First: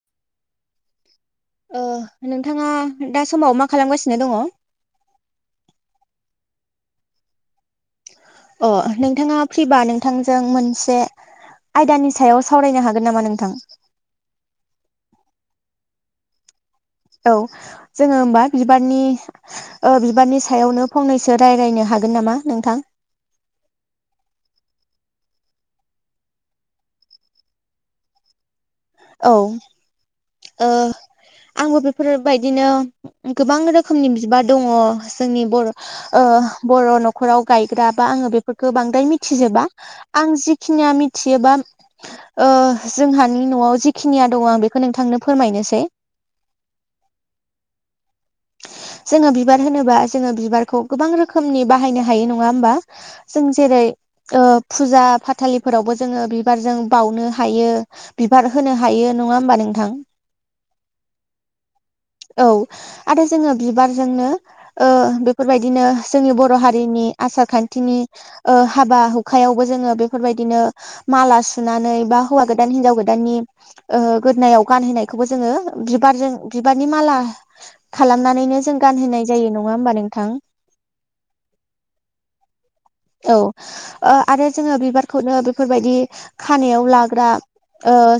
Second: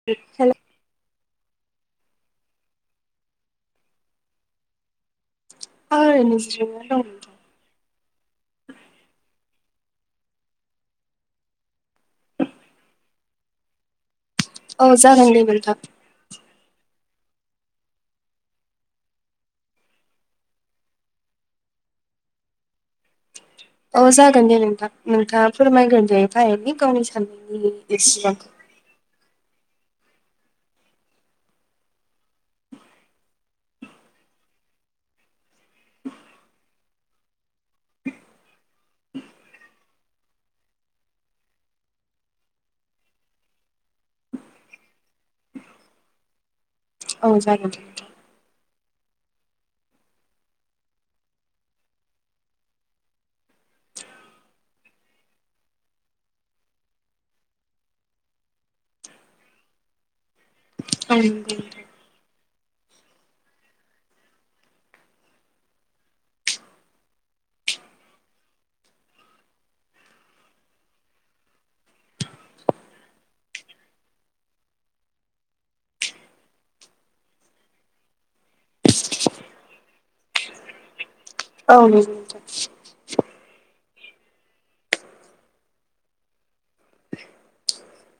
[unintelligible] ओ नोंथाङा दा समाव मा खालामगासिनो दङ? [unintelligible] अ नोंथाङा फ्रिबा नोंथांजों मोनसे आयदानि सायाव सावरायनो हागोन नामा नोंथां? औ जागोन दे नोंथां औ जोङो होनबा बिबारनि ओ बिबारनि सायावनो फंनैसो रायज्लायनो हागोन नामा नोंथां? औ जागोन दे नोंथां नोंथाङा फोरमायगोन दे थायनि गावनि साननायनि एसेबांखौ औ ओ आंबो बेफोर बायदिनो गोबां रोखोमनि बिबार दङ जोंनि बर' ओ बर' न' नख'राव गायग्रा बा आङो बेफोरखौ बांद्राय मिथिजोबा आं जिखिनिया मिथियोबा जोंहानि न'आव जिखिनिया दङ आं बेखौ नोंथांनो फोरमायनोसै औ जागोन। नोंथां जोङो बिबार होनोबा जोङो बिबारखौ गोबां रोखोमनि बाहायनो हायो नङा होमबा जों जेरै फुजा फाथालिफोरावबो जोङो बिबारजों बोनो हायो। बिबार होनो हायो नङा होमबा नोंथां। औ। औ आरो जोङो बिबारजोंनो ओ बेफोरबादिनो जोंनि बर' हारिनि आसार खान्थिनि हाबा हुखायावबो जोङो बेफोरबायदिनो माला सुनानै बा हौवा गोदान हिनजाव गोदाननि गोदोनाव गानहैनायखौबो जोङो बिबारजों बिबारनि माला खालामनानैनो जों गानहोनाय जायो नङा होमबा नोंथां औ। औ आरो जोङो बिबारखौनो बेफोरबायदि खानायाव लाग्रा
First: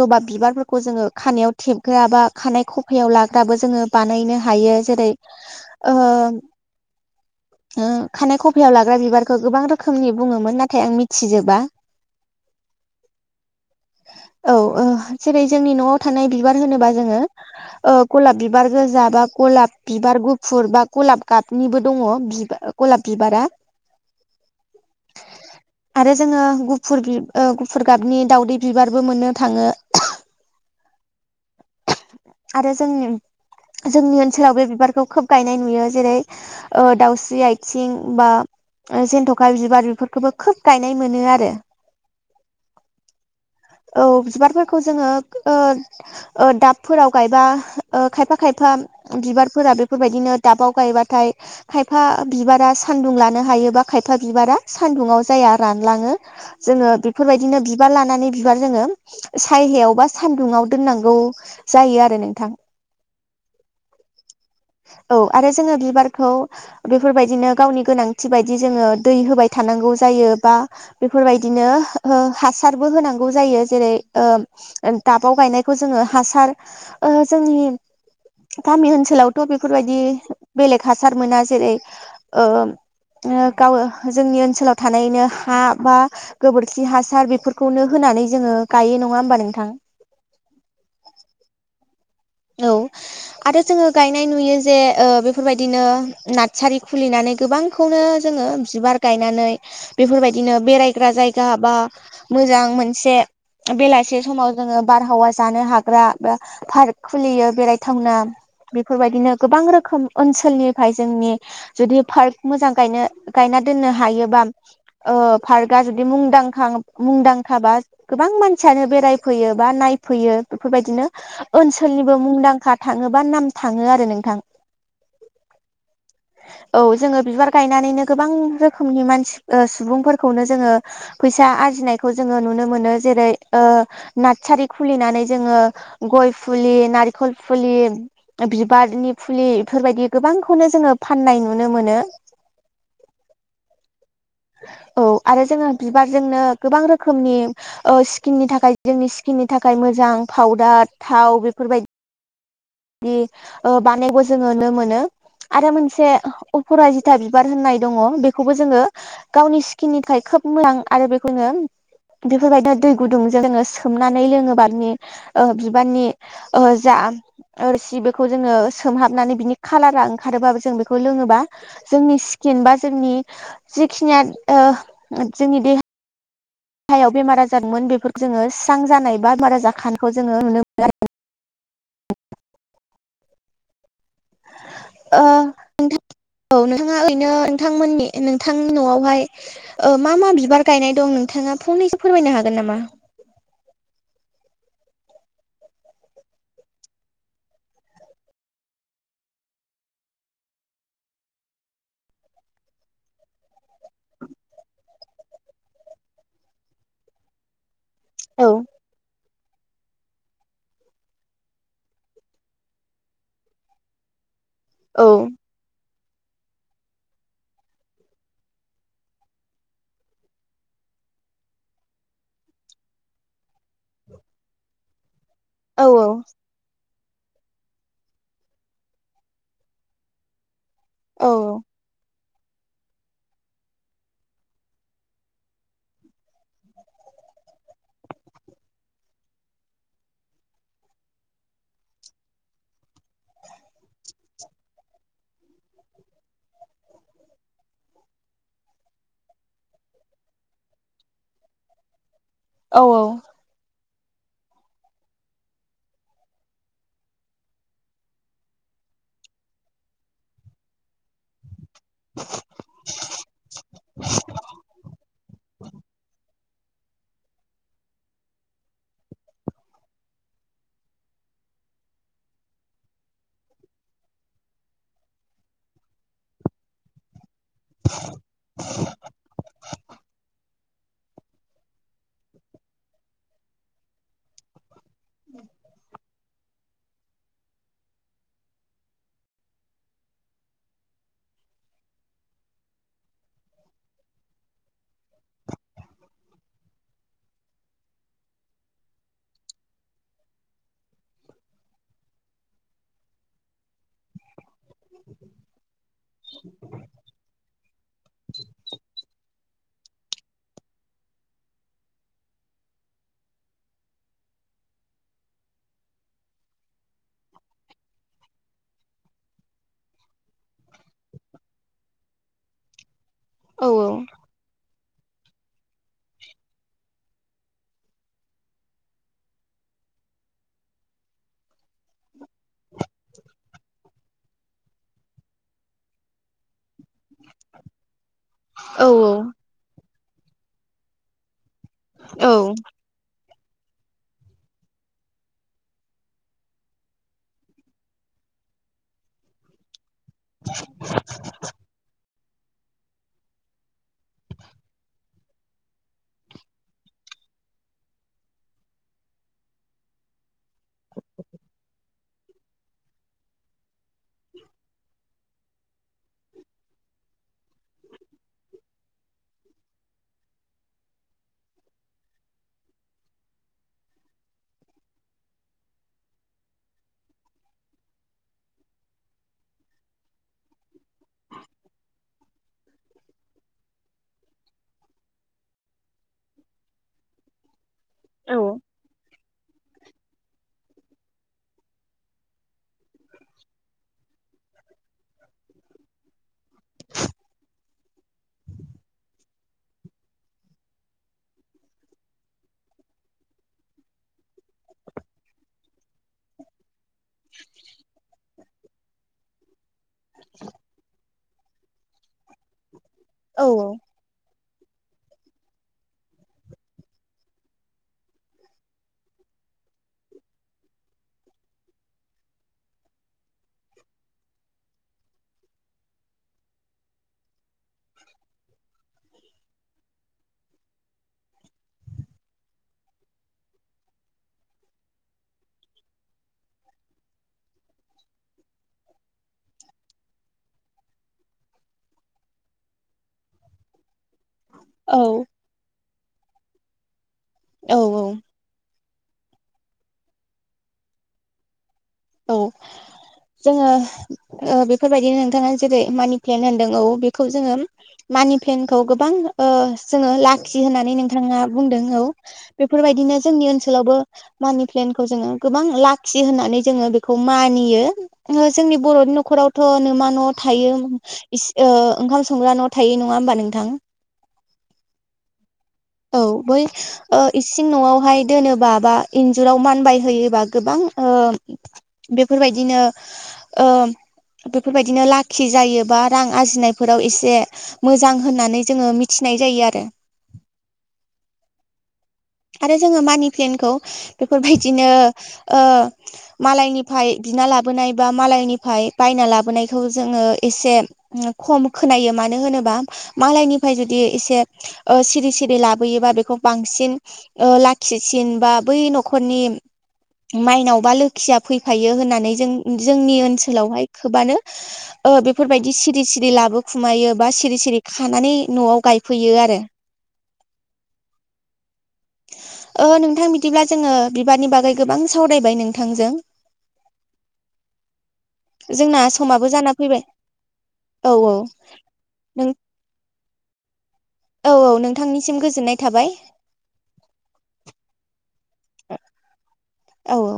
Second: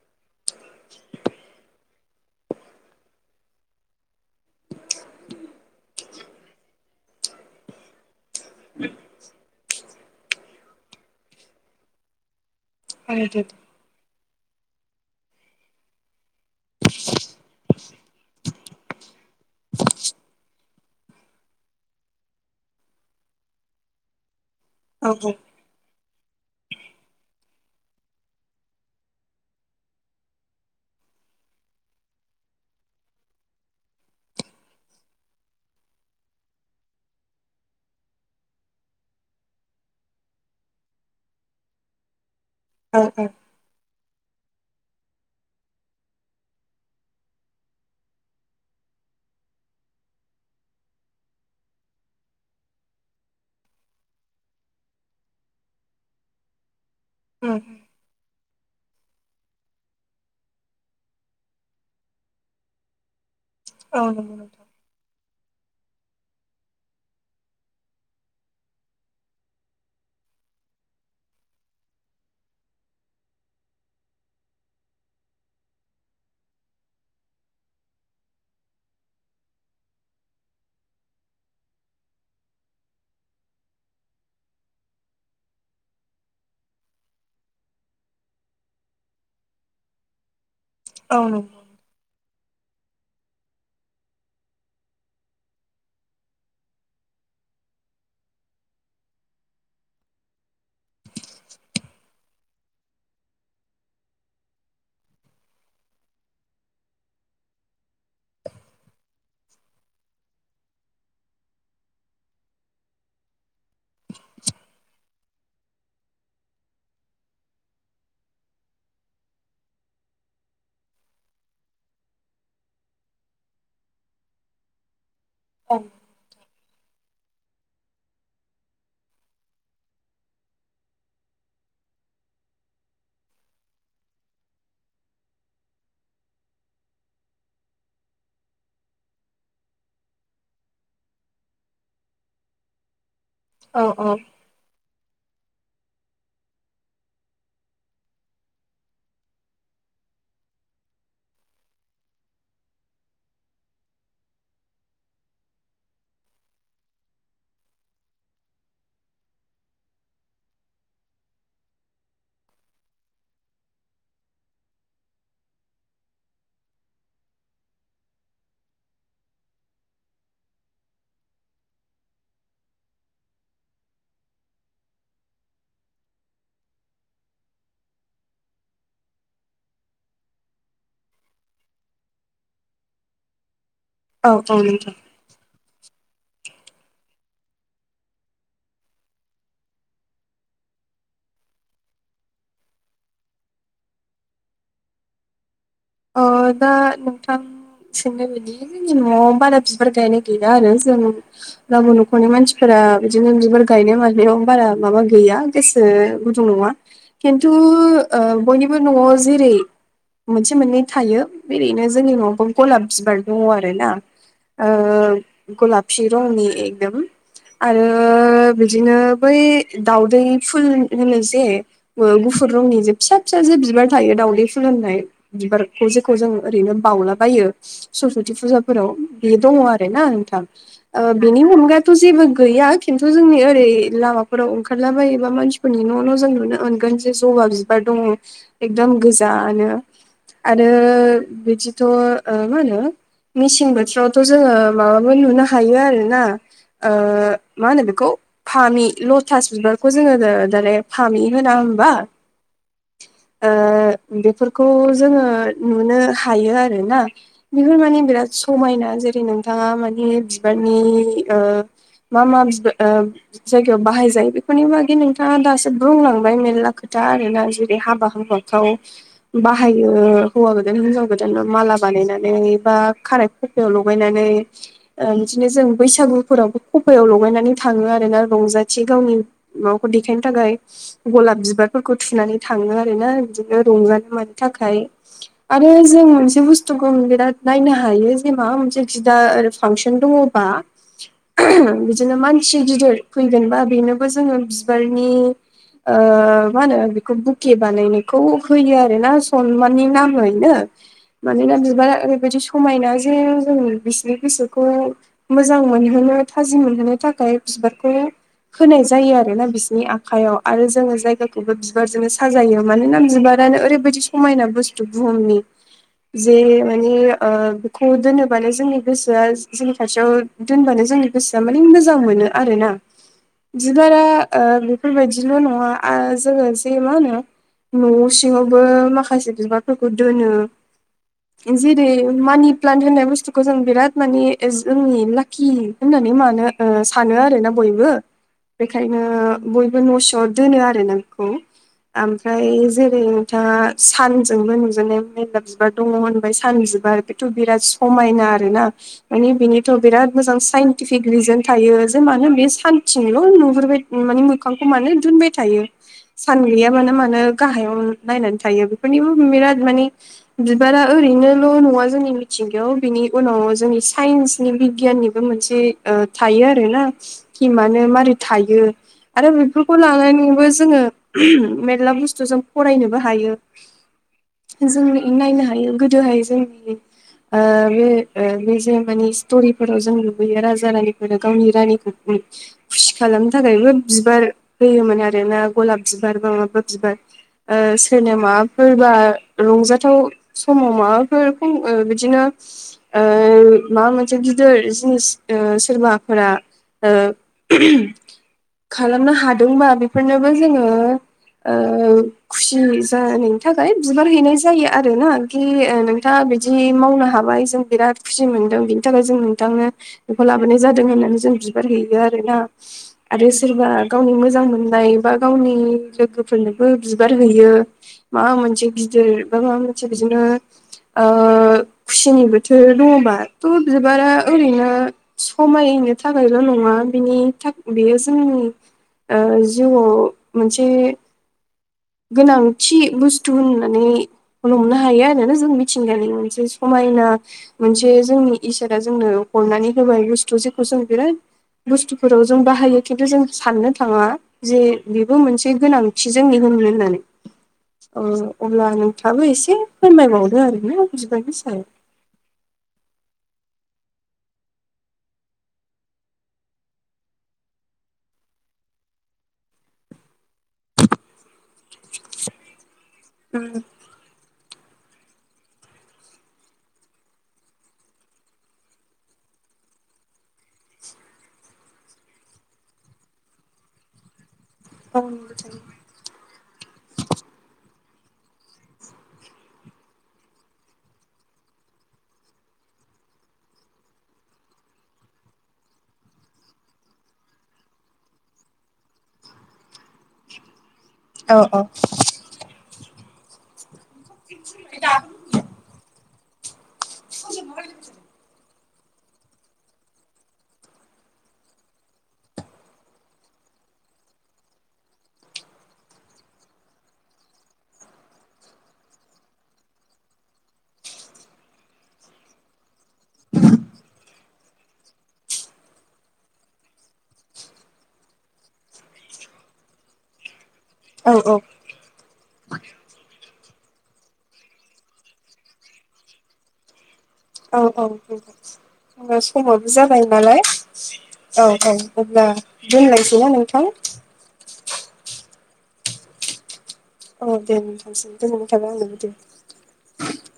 ज'बा बिबारफोरखौ जोङो खानायाव थेबग्रा बा खानाय खफायाव लाग्राबो जोङो बानायनो हा हायो जेरै ओ ओ खानाय खफायाव लाग्रा बिबारखौ गोबां रोखोमनि बुङोमोन नाथाय आं मिथिजोबा [unintelligible] आे [unintelligible] औ जेरै जोंनि न'आव थानाय बिबार होनोबा जोङो गलाब बिबार गोजाबा गलाब बिबार गुफुर बा गलाब गाबनिबो दङ गलाब बिबारा [unintelligible] औ बुं आरो जोङो गुफुर गुफुर गाबनि दावउदै बिबारबो मोननो थाङो। आरो जोंनि जोंनि ओनसोलाव बे बिबारखौ खोब गायनाय नुयो जेरै दाउस्रि आथिं बा जन्थ'खा बिबार बेफोरखौबो खोब गायनाय मोनो आरो। औ औ। औ बिबारफोरखौ जोङो ओ दावफोराव गायबा खायफा खायफा बिबारफोरा बेफोरबायदिनो दाबाव गायबाथाय खायफा बिबारा सान्दुं लानो हायोबा खायफा बिबारा सान्दुङा जाया रानलाङो। जोङो बेफोरबायदिनो बिबार लानानै बिबार जोङो सायहायाव बा सानदुङा दोननांगौ जायो आरो नोंथां। औ नंगौ। औ आरो जोङो बिबारखौ बेफोरबायदिनो गावनि गोनांथि बायदि जोङो दै होबाय थानांगौ जायो बा बेफोरबायदिनो हो हासारबो होनांगौ जायो जेरै उम दाबाव गायनायखौ जोङो हासार ओ जोंनि गामि ओनसोलावथ' बेफोरबायदि बेलेग हासार मोना जेरै ओ ओ गाव जोंनि ओनसोलाव थानायनो हा बा गोबोरखि हासार बेफोरखौनो होनानै जोङो गायो नङा होमबा नोंथां। औ नंगौ। औ। आरो जोङो गायनाय नुयो जे ओ बेफोरबायदिनो नार्सारि खुलिनानै गोबां। खौनो जोङो बिबार गायनानै बेफोरबायदिनो बेरायग्रा जायगा बा। मोजां मोनसे बेलासे समाव जोङो बारहावा जानो हाग्रा बार। खुलियो बेरायथावना बेफोरबायदिनो गोबां रोखोम ओनसोलनिफ्राय जोंनि। जुदि पार्क मोजां गायनो गायना दोननो हायोबा ओ। फारगा जुदि मुंदांखा मुंदांखाबा। गोबां मानसियानो बेरायफैयो बा नायफैयो बेफोर बायदिनो। ओनसोलनिबो मुंदांखा थाङोबा नाम थाङो आरो नोंथां। ओम। [unintelligible] औ जोङो बिबार गायनानैनो गोबां रोखोमनि मानसि सुबुंफोरखौनो जोङो। फैसा आरजिनायखौ जोङो नुनो मोनो जेरै ओ। नारसारि खुलिनानै जोङो गय फुलि नारेखल फुलि। बिबारनि फुलि बेफोरबायदि गोबांखौनो जोङो फाननाय नुनो मोनो। औ औ। औ आरो जोङो बिबारजोंनो गोबां रोखोमनि। ओ स्किननि थाखाय जोंनि स्किननि थाखाय मोजां फावदार थाव बेफोरबायदि। बि ओ बानायनायखौ जोङो नुनो मोनो। आरो मोनसे अफरा जिथा बिबार होननाय दङ बेखौबो जोङो। गावनि स्किननि थाखाय खोब मोजां आरो बेखौनो। बेफोरबायदिनो दै गुदुंजों जोङो सोमनानै लोङोब्लानि ओ बिबारनि। ओ जाम। ओ रोसि बेखौ जोङो सोमहाबनानै बिनि खालारा ओंखारोबाबो जों बेखौ लोङोबा। जोंनि सिकिन बा जोंनि जखिनिया ओ जोंनि देहा। देहायाव बेमार आजारमोन बेफोरखौ जोङो स्रां जानाय बा बेमार आजार खानखौ जोङो नुनो मोनो आरो। औ औ नोंथां। ओ नोंथां औ ओरैनो नोंथां मोननि नोंथांनि न'आवहाय। ओ मा मा बिबार गायनाय दं नोंथाङा फंनैसो फोरमायनो हागोन नामा? अ दा नोंथां। सोंनाय बिदि जोंनि न'आव बारा बिबार गायनाय गैया आरो जों। गावाबोन न'खरनि मानसिफोरा बिदिनो बिबार गायनाय मानायाव बारा माबा गैया। गोसो गुदुं नङा खेनथु ओ औ बयनिबो न'आव जेरै। मोनसे मोननै थायो ओरैनो जोंनि न'आवबो गलाब बिबार दङ आरो ना ओ। औ गलाबपि रंनि एकदम। आरो बिदिनो बै दाउदै फुल होनो जे। गुफुर रंनि जे फिसा फिसा जे बिबार थायो दावदै फुल होननाय। औ बिबारखौ जेखौ जों ओरैनो बावलाबायो। सरसति फुजाफोराव बे दङ आरो ना नोंथां ओ औ बिनि अनगायाथ' जेबो गैया। खिन्थु जोंनि ओरै लामाफोराव ओंखारलाबायोबा मानसिफोरनि न' न' जों। नुनो मोनगोन जे जबा बिबार दङ एकदम गोजानो। आरो बिदिथ' ओ मा होनो मेसें बोथोरावथ' जोङो माबाबो नुनो हायो आरो ना ओ मा होनो बेखौ फामि लथास बिबारखौ जोङो दालाय फामि होना होमबा औ ओ बेफोरखौ जोङो नुनो हायो आरोना बेफोर माने बिराद समायना जेरै नोंथाङा माने बिबारनि ओ मा मा बिबार ओ जायगायाव बाहाय जायो बेफोरनि बागि नोंथाङा दासो बुंलांबाय मेरला खोथा आरोना जेरै हाबा हुबा खाव बाहायो हौवा गोदान हिनजाव गोदान माला बानायनानै बा खाराय खुरथायाव लगायनानै ओ बिदिनो जों बैसागुफोरावबो खफायाव लगायनानै थाङो आर ना रंजाथि गावनि मावखौ देखायनो थाखाय गलाब बिबारफोरखौ थुनानै थाङो आर ना बिदिनो रंजानो थाखाय आरो जों मोनसे बुस्थुखौ बिराद नायनो हायो जे माबा मोनसे खिदा फांसन दं बा उहम बिदिनो मानसि गिदिर फैदोंबा बेनोबो जोङो बिबारनि मा होनो बेखौ बुके बानायनाय खौ होयो आरो ना सनमानानि नामैनो मानोना बिबारा ओरैबायादि समायना जे जों बिसनि गोसोरखौ मोजां मोनहोनो थाजिम मोनहोनो थाखाय बिबारखौ होनाय जायो आरो ना बिसोरनि आखायाव आरो जोङो जायगाखौबो बिबारजोंनो साजायो मानोना बिबार बिबारानो ओरैबायदि समायना बुसथु बुहुमनि जे माने ओ बेखौ दोनोबानो जोंनि गोसोआ जोंनि खाथियाव दोनबानो जोंनि गोसोआ माने मोजां मोनो आरो ना ? बिबारा ओ बेफोरबायदिल' नङा आ जोङो जे मा होनो न' सिङावबो माखासे बिबार फोरखौ दोनो जेरै मानि प्लान्ट होननाय बुस्थुखौ जों बिराद माने जोंनि लाकि होननानै मानो सानो आरो ना बयबो औ बेखायनो बयबो नसिंआव दोनो आरो ना बेखौ औ ओमफ्राय जे नोंथांआ सानजोंबो नुजेननाय मेर्ला बिबार दङ होनबाय सान बिबार बेथ' बिराद समायना आरोना माने बिनिथ' बिराद मोजां साइनटिफिक रिजोन थायो जे मानो बे सानथिंल' नुहुरनायखौ माने मोखांखौ मानो दोनबाय थायो सान गैयाबानो मानो गाहायाव नायना थायो बेफोर निबो बिराद माने बिबारा ओरैनोल' नङा जोंनि मिथिंगायाव बिनि उनाव जोंनि साइन्सनि बिगियाननि मोनसे थायो आरोना खि मानो मारै थायो आरो बेफोरखौ लानानैबो जोङो मेर्ला बुस्थुजों फरायनोबो हायो जों बेउनो नायनो हायो गोदोहाय जोंनि ओ बे बे जे माने स्ट'रिफोराव जों नुबोयो राजा रानिफोर गावनि रानिखौ खुसि खालामनो थाखायबो बिबार होयोमोन आरोना गलाब बिबार बा माबा बिबार ओ सोरनो माबाफोरबा रंजाथाव समाव माबाफोर ओ बिदिनो ओ माबा मोनसे गिदिर जिनिस ओ सोरबाफोरा ओ उहम खालामनो हादोंबा बेफोरनोबो जोङो खुसि दा नोंनि बिबार हैनाय जायो आरो ना खि नोंथाङा बिदि मावनो हाबाय जों बिराद खुसि मोनदों बिनि थाखाय जों नोंथांनो बेखौ लाबोनाय जादों होननानै जों बिबार हैयो आरोना आरो सोरबा गावनि मोजां मोननाय बा गावनि लोगोफोरनोबो बिबार हैयो। माबा मोनसे गिदिर बा माबा मोनसे बिदिनो ओ खुसिनि बोथोर दङ' बाथ' बिबारा ओरैनो समायनो थाखायल' नङा बिनि थाख बेयो जोंनि ओ जिउआव मोनसे गोनांथि बुस्थु होननानै हमनो हायो आरो जों मिथिंगानि मोनसे समायना मोनसे जोंनि इसोरा जोंनो हरनानै होबाय बुस्थु जेखौ जों बिराद बुस्थुफोराव जों बाहायो खिन्थु जों साननो थाङा जे बेबो औ मोनसे गोनांथि जोंनि होनो होननानै औ ओ औ अब्ला नों थाङाबो एसे फोरमायबावदो आरोना बिबारनि सायाव औ जोङो ओ बेफोरबायदिनो नोंथाङा जेरै मानि प्लेनट होनदों औ बेखौ जोङो मानि पलेनखौ गोबां ओ जोङो लाखि होननानै नोंथाङा बुंदों औ बेफोरबायदिनो जोंनि ओनसोलावबो मानि प्लेनखौ जोङो गोबां लाखि होननानै जोङो बेखौ मानियो जोंनि बर'नि न'खरावथ' नो मा न' थायो इस ओ ओंखाम संग्रा न' थायो नङा होमबा नोंथां? [unintelligible] औ बै ओ इसिं न'आवहाय दोनोबा बा इन्जुराव मानबायहयोबा गोबां ओ बेफोरबायदिनो ओ बेफोरबायदिनो लाखि जायोबा रां आरजिनायफोराव एसे मोजां होननानै जोङो मिथिनाय जायो आरो। अ अ। आरो जोङो मानि प्लेनखौ बेफोरबायदिनो ओ मालायनि फाय बिना लाबोनाय बा मालायनिफाय बायना लाबोनायखौ जोङो एसे खम खोनायो मानो होनोबा मालायनिफाय जुदि एसे ओ सिरि सिरि लाबोयोबा बेखौ बांसिन ओ लाखिसिन बा बै न'खरनि माइनाव बा लोखिया फैफायो होननानै जों जोंनि ओनसोलावहाय खोबानो ओ बेफोरबायदि सिरि सिरि लाबोखुमायो बा सिरि सिरि खानानै न'आव गायफैयो आरो। औ औ। ओ नोंथां बिदिब्ला जोङो बिबारनि बागै गोबां सावरायबाय नोंथांजों औ औ जोंना समाबो जाना फैबाय जाबाय नालाय औ औ अब्ला नों दोनलायसै ना नोंथां? औ औ नोंथांनिसिम गोजोननाय थाबाय। औ दे नोथांसिम गोजोननाय थाबाय दे। औ औ